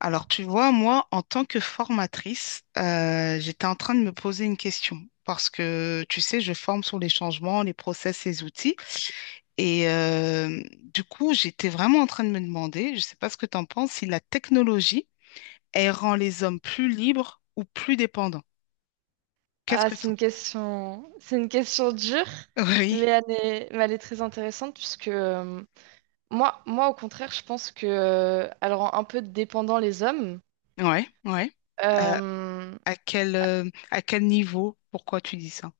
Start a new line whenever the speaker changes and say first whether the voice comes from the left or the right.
left: Alors, tu vois, moi, en tant que formatrice, j'étais en train de me poser une question parce que, tu sais, je forme sur les changements, les process, les outils. Et du coup, j'étais vraiment en train de me demander, je ne sais pas ce que tu en penses, si la technologie, elle rend les hommes plus libres ou plus dépendants. Qu'est-ce
right: Ah,
left: que tu en penses?
right: c'est une question dure,
left: Oui,
right: mais elle est très intéressante puisque moi, au contraire, je pense que elle rend un peu dépendant les hommes.
left: ouais, ouais. Euh,
right: Euh,
left: à quel niveau? Pourquoi tu dis ça?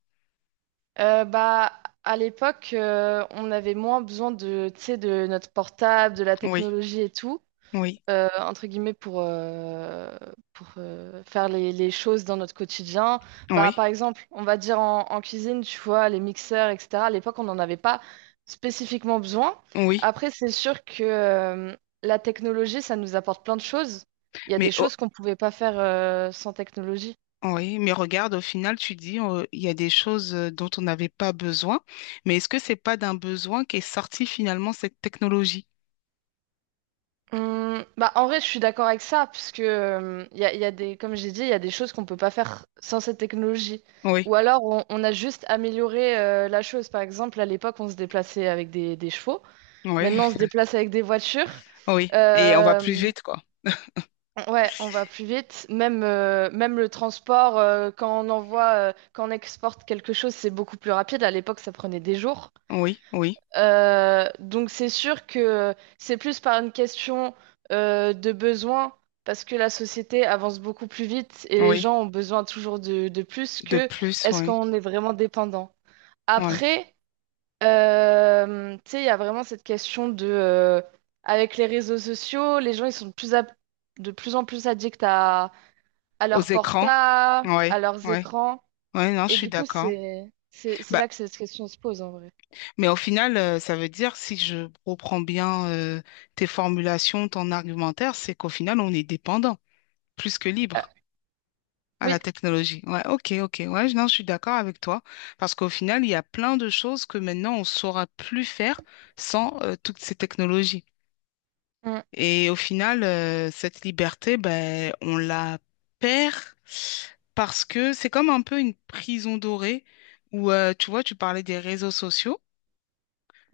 right: euh, bah, à l'époque, on avait moins besoin de, tu sais, de notre portable, de la
left: Oui,
right: technologie et tout.
left: oui,
right: Entre guillemets pour, faire les choses dans notre quotidien. Bah,
left: oui,
right: par exemple, on va dire en cuisine, tu vois, les mixeurs, etc. À l'époque, on n'en avait pas spécifiquement besoin.
left: oui.
right: Après, c'est sûr que la technologie, ça nous apporte plein de choses. Il y a
left: Mais
right: des choses qu'on ne pouvait pas faire sans technologie.
left: Oui, mais regarde, au final, tu dis, il y a des choses dont on n'avait pas besoin, mais est-ce que c'est pas d'un besoin qu'est sortie finalement cette technologie?
right: Bah, en vrai, je suis d'accord avec ça, parce que y a des, comme j'ai dit, il y a des choses qu'on peut pas faire sans cette technologie.
left: Oui,
right: Ou alors, on a juste amélioré la chose. Par exemple, à l'époque, on se déplaçait avec des chevaux.
left: oui,
right: Maintenant, on se déplace avec des voitures.
left: oui. Et on va plus
right: Euh,
left: vite, quoi.
right: ouais, on va plus vite. Même le transport, quand on exporte quelque chose, c'est beaucoup plus rapide. À l'époque, ça prenait des jours.
left: Oui, oui,
right: Donc c'est sûr que c'est plus par une question de besoin, parce que la société avance beaucoup plus vite et les
left: oui.
right: gens ont besoin toujours de plus
left: De
right: que
left: plus,
right: est-ce
left: oui,
right: qu'on est vraiment dépendant.
left: oui.
right: Après, tu sais, il y a vraiment cette question de, avec les réseaux sociaux, les gens ils sont de plus en plus addicts à
left: Aux
right: leur
left: écrans,
right: portable, à
left: oui,
right: leurs
left: oui.
right: écrans,
left: Oui, non, je
right: et
left: suis
right: du coup
left: d'accord.
right: c'est
left: Bah,
right: là que cette question se pose en vrai.
left: mais au final, ça veut dire, si je reprends bien tes formulations, ton argumentaire, c'est qu'au final, on est dépendant, plus que
right: Ah,
left: libre. À la
right: oui.
left: technologie. Ouais, ok, ok. Ouais, non, je suis d'accord avec toi. Parce qu'au final, il y a plein de choses que maintenant, on ne saura plus faire sans toutes ces technologies. Et au final, cette liberté, ben, on la perd parce que c'est comme un peu une prison dorée où, tu vois, tu parlais des réseaux sociaux.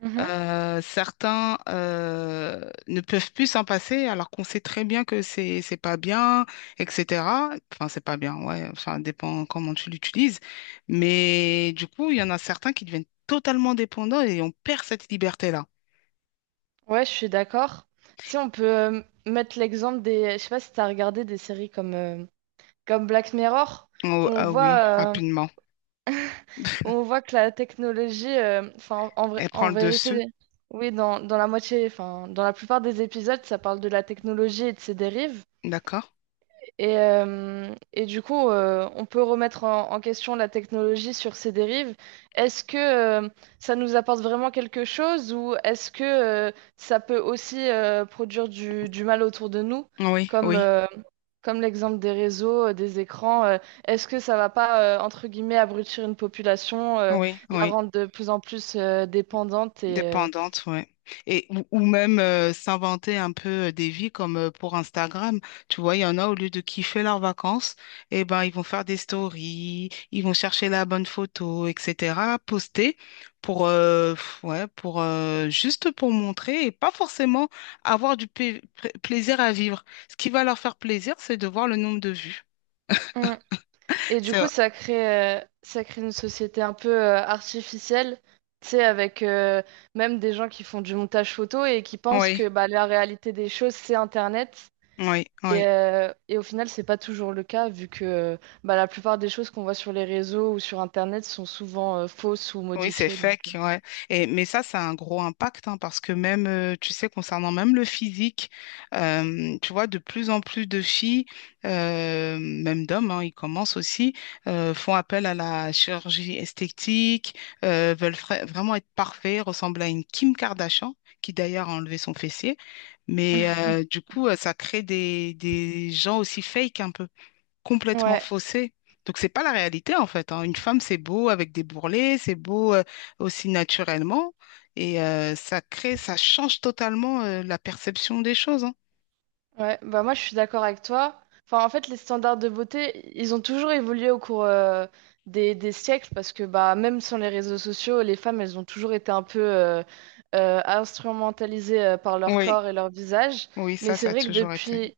right: Mm.
left: Certains ne peuvent plus s'en passer alors qu'on sait très bien que c'est pas bien, etc. Enfin, c'est pas bien, ouais, enfin, dépend comment tu l'utilises. Mais du coup, il y en a certains qui deviennent totalement dépendants et on perd cette liberté-là.
right: Ouais, je suis d'accord. Si on peut mettre l'exemple des, je sais pas si t'as regardé des séries comme Black Mirror, où
left: Oh,
right: on
left: ah oui,
right: voit euh,
left: rapidement.
right: où on voit que la technologie,
left: Elle prend
right: en
left: le dessus,
right: vérité, oui, dans la moitié, enfin dans la plupart des épisodes, ça parle de la technologie et de ses dérives,
left: d'accord?
right: et du coup, on peut remettre en question la technologie sur ses dérives. Est-ce que euh, ça nous apporte vraiment quelque chose ou est-ce que ça peut aussi produire du mal autour de nous,
left: Oui,
right: comme,
left: oui,
right: euh, comme l'exemple des réseaux, des écrans? Est-ce que ça va pas, entre guillemets, abrutir une population,
left: oui,
right: la
left: oui.
right: rendre de plus en plus dépendante et,
left: Dépendante, ouais. Et, ou même s'inventer un peu des vies comme pour Instagram. Tu vois, il y en a, au lieu de kiffer leurs vacances, eh ben, ils vont faire des stories, ils vont chercher la bonne photo, etc., poster pour, ouais, juste pour montrer et pas forcément avoir du plaisir à vivre. Ce qui va leur faire plaisir, c'est de voir le nombre de vues.
right: euh. Et du
left: C'est,
right: coup, ça crée une société un peu artificielle, tu sais, avec même des gens qui font du montage photo et qui pensent
left: oui,
right: que bah, la réalité des choses, c'est Internet.
left: oui, oui.
right: Et au final, c'est pas toujours le cas, vu que bah, la plupart des choses qu'on voit sur les réseaux ou sur Internet sont souvent fausses ou
left: Oui, c'est
right: modifiées. Donc euh.
left: fake, ouais. Mais ça a un gros impact, hein, parce que même, tu sais, concernant même le physique, tu vois, de plus en plus de filles, même d'hommes, hein, ils commencent aussi, font appel à la chirurgie esthétique, veulent vraiment être parfaits, ressemblent à une Kim Kardashian, qui d'ailleurs a enlevé son fessier. Mais du coup, ça crée des gens aussi fake un peu complètement
right: Ouais.
left: faussée. Donc, c'est pas la réalité, en fait, hein. Une femme, c'est beau avec des bourrelets, c'est beau aussi naturellement. Et ça crée, ça change totalement la perception des choses, hein.
right: Ouais, bah moi je suis d'accord avec toi. Enfin, en fait, les standards de beauté, ils ont toujours évolué au cours des siècles parce que bah même sans les réseaux sociaux, les femmes, elles ont toujours été un peu instrumentalisées par leur
left: Oui,
right: corps et leur visage.
left: oui,
right: Mais
left: ça,
right: c'est
left: ça a
right: vrai que
left: toujours été.
right: depuis,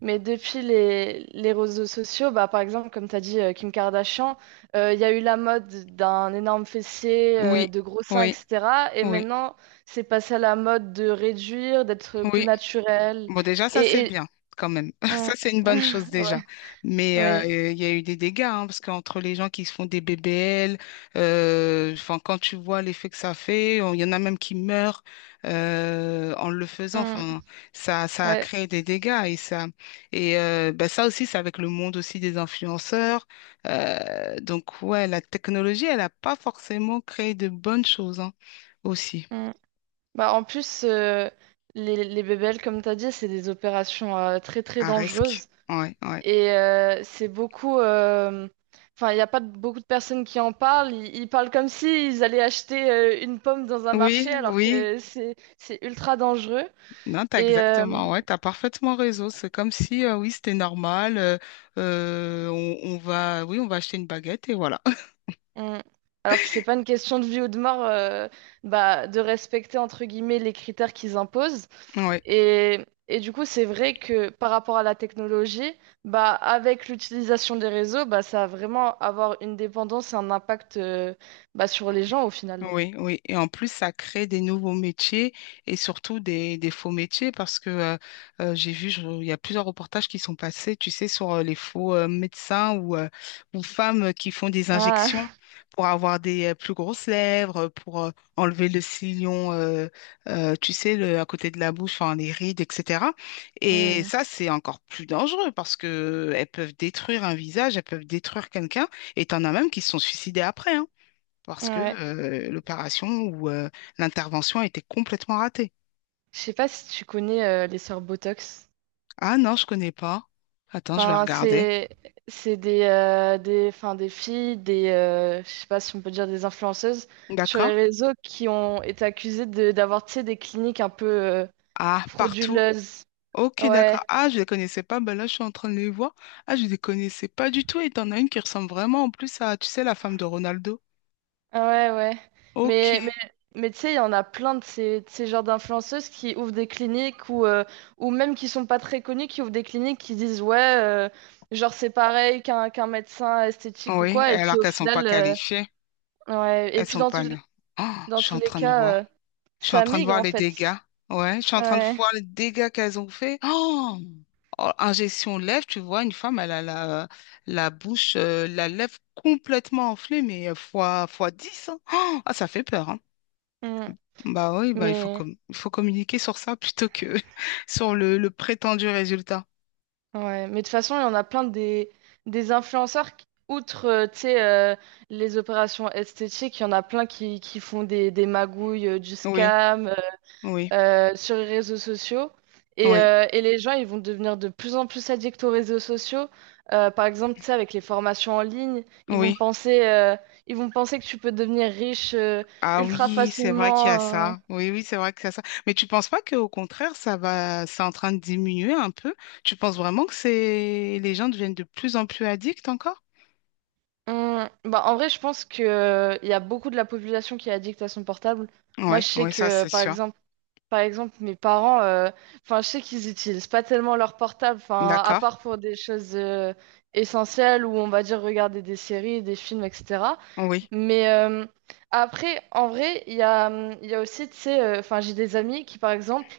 right: mais depuis les réseaux sociaux, bah par exemple, comme tu as dit, Kim Kardashian, il y a eu la mode d'un énorme fessier,
left: Oui,
right: de gros seins,
left: oui,
right: etc. Et
left: oui,
right: maintenant, c'est passé à la mode de réduire, d'être plus
left: oui.
right: naturel.
left: Bon, déjà, ça, c'est
right: Et,
left: bien, quand même. Ça,
right: mm.
left: c'est une bonne chose déjà.
right: Ouais,
left: Mais
right: ouais.
left: il y a eu des dégâts, hein, parce qu'entre les gens qui se font des BBL, enfin, quand tu vois l'effet que ça fait, il y en a même qui meurent en le faisant.
right: Mm.
left: Enfin, ça a
right: Ouais.
left: créé des dégâts. Et ça, et Ben, ça aussi, c'est avec le monde aussi des influenceurs. Donc, ouais, la technologie, elle n'a pas forcément créé de bonnes choses hein, aussi,
right: Mm. Bah, en plus, les BBL, comme tu as dit, c'est des opérations très très
left: à risque.
right: dangereuses.
left: Ouais, ouais.
right: Et c'est beaucoup. Enfin, il n'y a pas de- beaucoup de personnes qui en parlent. Ils parlent comme s'ils allaient acheter une pomme dans un
left: Oui,
right: marché, alors
left: oui.
right: que c'est ultra dangereux.
left: Non, t'as
right: Et, euh,
left: exactement, ouais, t'as parfaitement raison. C'est comme si, oui, c'était normal. Oui, on va acheter une baguette et voilà.
right: Mm. Alors que c'est pas une question de vie ou de mort, bah, de respecter entre guillemets les critères qu'ils imposent.
left: Ouais.
right: Et du coup, c'est vrai que par rapport à la technologie, bah, avec l'utilisation des réseaux, bah, ça va vraiment avoir une dépendance et un impact bah, sur les gens au final.
left: Oui, oui. Et en plus, ça crée des nouveaux métiers et surtout des faux métiers parce que j'ai vu, il y a plusieurs reportages qui sont passés, tu sais, sur les faux médecins ou femmes qui font des injections
right: Ah,
left: pour avoir des plus grosses lèvres, pour enlever le sillon, tu sais, à côté de la bouche, enfin, les rides, etc. Et
right: hmm,
left: ça, c'est encore plus dangereux parce que elles peuvent détruire un visage, elles peuvent détruire quelqu'un et t'en as même qui se sont suicidés après, hein, parce que
right: ouais.
left: l'opération ou l'intervention a été complètement ratée.
right: Je sais pas si tu connais les sœurs Botox.
left: Ah non, je connais pas. Attends, je vais
right: Enfin,
left: regarder.
right: c'est des des filles, des je sais pas si on peut dire des influenceuses sur
left: D'accord.
right: les réseaux qui ont été accusées de d'avoir tu sais, des cliniques un peu
left: Ah, partout.
right: frauduleuses.
left: Ok,
right: Ouais,
left: d'accord. Ah, je les connaissais pas. Ben là, je suis en train de les voir. Ah, je les connaissais pas du tout. Et t'en as une qui ressemble vraiment en plus à, tu sais, la femme de Ronaldo.
right: ah ouais, ouais. Mais mais
left: Ok.
right: mais tu sais, il y en a plein de ces genres d'influenceuses qui ouvrent des cliniques ou même qui sont pas très connues, qui ouvrent des cliniques qui disent ouais, genre c'est pareil qu'un qu'un médecin esthétique ou
left: Oui,
right: quoi et
left: alors
right: qui au
left: qu'elles sont pas
right: final euh.
left: qualifiées.
right: Ouais, et
left: Elles
right: puis
left: sont
right: dans
left: pas
right: tout-
left: là. Ah, je
right: Dans
left: suis
right: tous
left: en
right: les
left: train de voir.
right: cas,
left: Je suis en
right: ça
left: train de
right: migre
left: voir
right: en
left: les
right: fait.
left: dégâts. Ouais, je suis en train de
right: Ouais.
left: voir les dégâts qu'elles ont fait. Oh! En gestion lèvres, tu vois, une femme, elle a la bouche, la lèvre complètement enflée, mais fois dix, hein. Oh, ah, ça fait peur, hein.
right: Mm.
left: Bah oui, bah,
right: Mais
left: il faut communiquer sur ça plutôt que sur le prétendu résultat.
right: ouais. Mais de toute façon, il y en a plein des influenceurs, qui- outre tu sais, les opérations esthétiques, il y en a plein qui font des magouilles, du
left: Oui,
right: scam
left: oui,
right: sur les réseaux sociaux. Et,
left: oui,
right: euh, et les gens, ils vont devenir de plus en plus addicts aux réseaux sociaux. Par exemple, tu sais, avec les formations en ligne,
left: oui.
right: ils vont penser que tu peux devenir riche
left: Ah
right: ultra
left: oui, c'est vrai qu'il y a
right: facilement.
left: ça. Oui, oui, c'est vrai qu'il y a ça. Mais tu penses pas qu'au contraire, c'est en train de diminuer un peu? Tu penses vraiment que c'est les gens deviennent de plus en plus addicts encore?
right: Bah, en vrai, je pense que, il y a beaucoup de la population qui est addict à son portable. Moi,
left: Oui,
right: je sais
left: oui, ça
right: que,
left: c'est
right: par
left: sûr.
right: exemple, mes parents, enfin, je sais qu'ils utilisent pas tellement leur portable, enfin, à
left: D'accord.
right: part pour des choses essentielles ou on va dire regarder des séries, des films, etc.
left: Oui.
right: Mais après, en vrai, il y a aussi, tu sais, enfin, j'ai des amis qui, par exemple,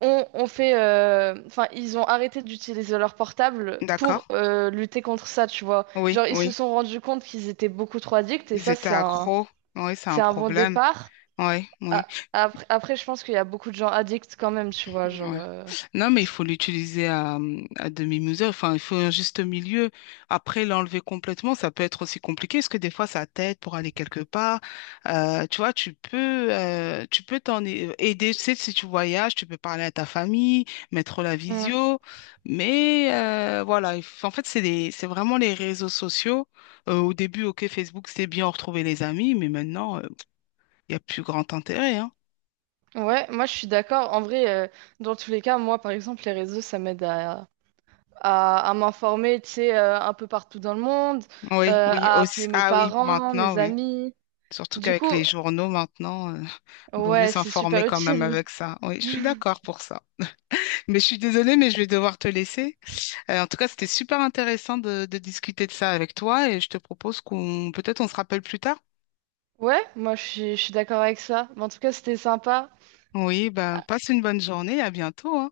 right: ont fait, enfin, ils ont arrêté d'utiliser leur portable
left: D'accord.
right: pour lutter contre ça, tu vois.
left: Oui,
right: Genre, ils se
left: oui.
right: sont rendus compte qu'ils étaient beaucoup trop addicts
left: Ils étaient accros. Oui, c'est
right: c'est
left: un
right: un bon
left: problème.
right: départ.
left: Oui, oui.
right: Après, je pense qu'il y a beaucoup de gens addicts quand même, tu vois, genre
left: Ouais. Non, mais il
right: c'est
left: faut l'utiliser à, demi-mesure. Enfin, il faut un juste milieu. Après, l'enlever complètement, ça peut être aussi compliqué parce que des fois, ça t'aide pour aller quelque part. Tu vois, tu peux t'en aider. Tu sais, si tu voyages, tu peux parler à ta famille, mettre la
right: Mm.
left: visio. Mais voilà, en fait, c'est vraiment les réseaux sociaux. Au début, OK, Facebook, c'est bien retrouver les amis, mais maintenant, il n'y a plus grand intérêt, hein.
right: Ouais, moi, je suis d'accord. En vrai, dans tous les cas, moi, par exemple, les réseaux, ça m'aide à. À, à m'informer, tu sais, un peu partout dans le monde,
left: Oui, oui,
right: à
left: aussi.
right: appeler mes
left: Ah oui,
right: parents,
left: maintenant,
right: mes
left: oui.
right: amis.
left: Surtout
right: Du
left: qu'avec
right: coup,
left: les journaux, maintenant, vaut mieux
right: ouais, c'est
left: s'informer
right: super
left: quand même
right: utile.
left: avec ça. Oui, je suis d'accord pour ça. Mais je suis désolée, mais je vais devoir te laisser. En tout cas, c'était super intéressant de discuter de ça avec toi et je te propose qu'on, peut-être on se rappelle plus tard.
right: Ouais, je suis d'accord avec ça. Mais en tout cas, c'était sympa.
left: Oui, ben,
right: Ah,
left: passe une bonne journée, à bientôt, hein.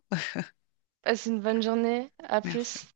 right: passe une bonne journée. À
left: Merci.
right: plus.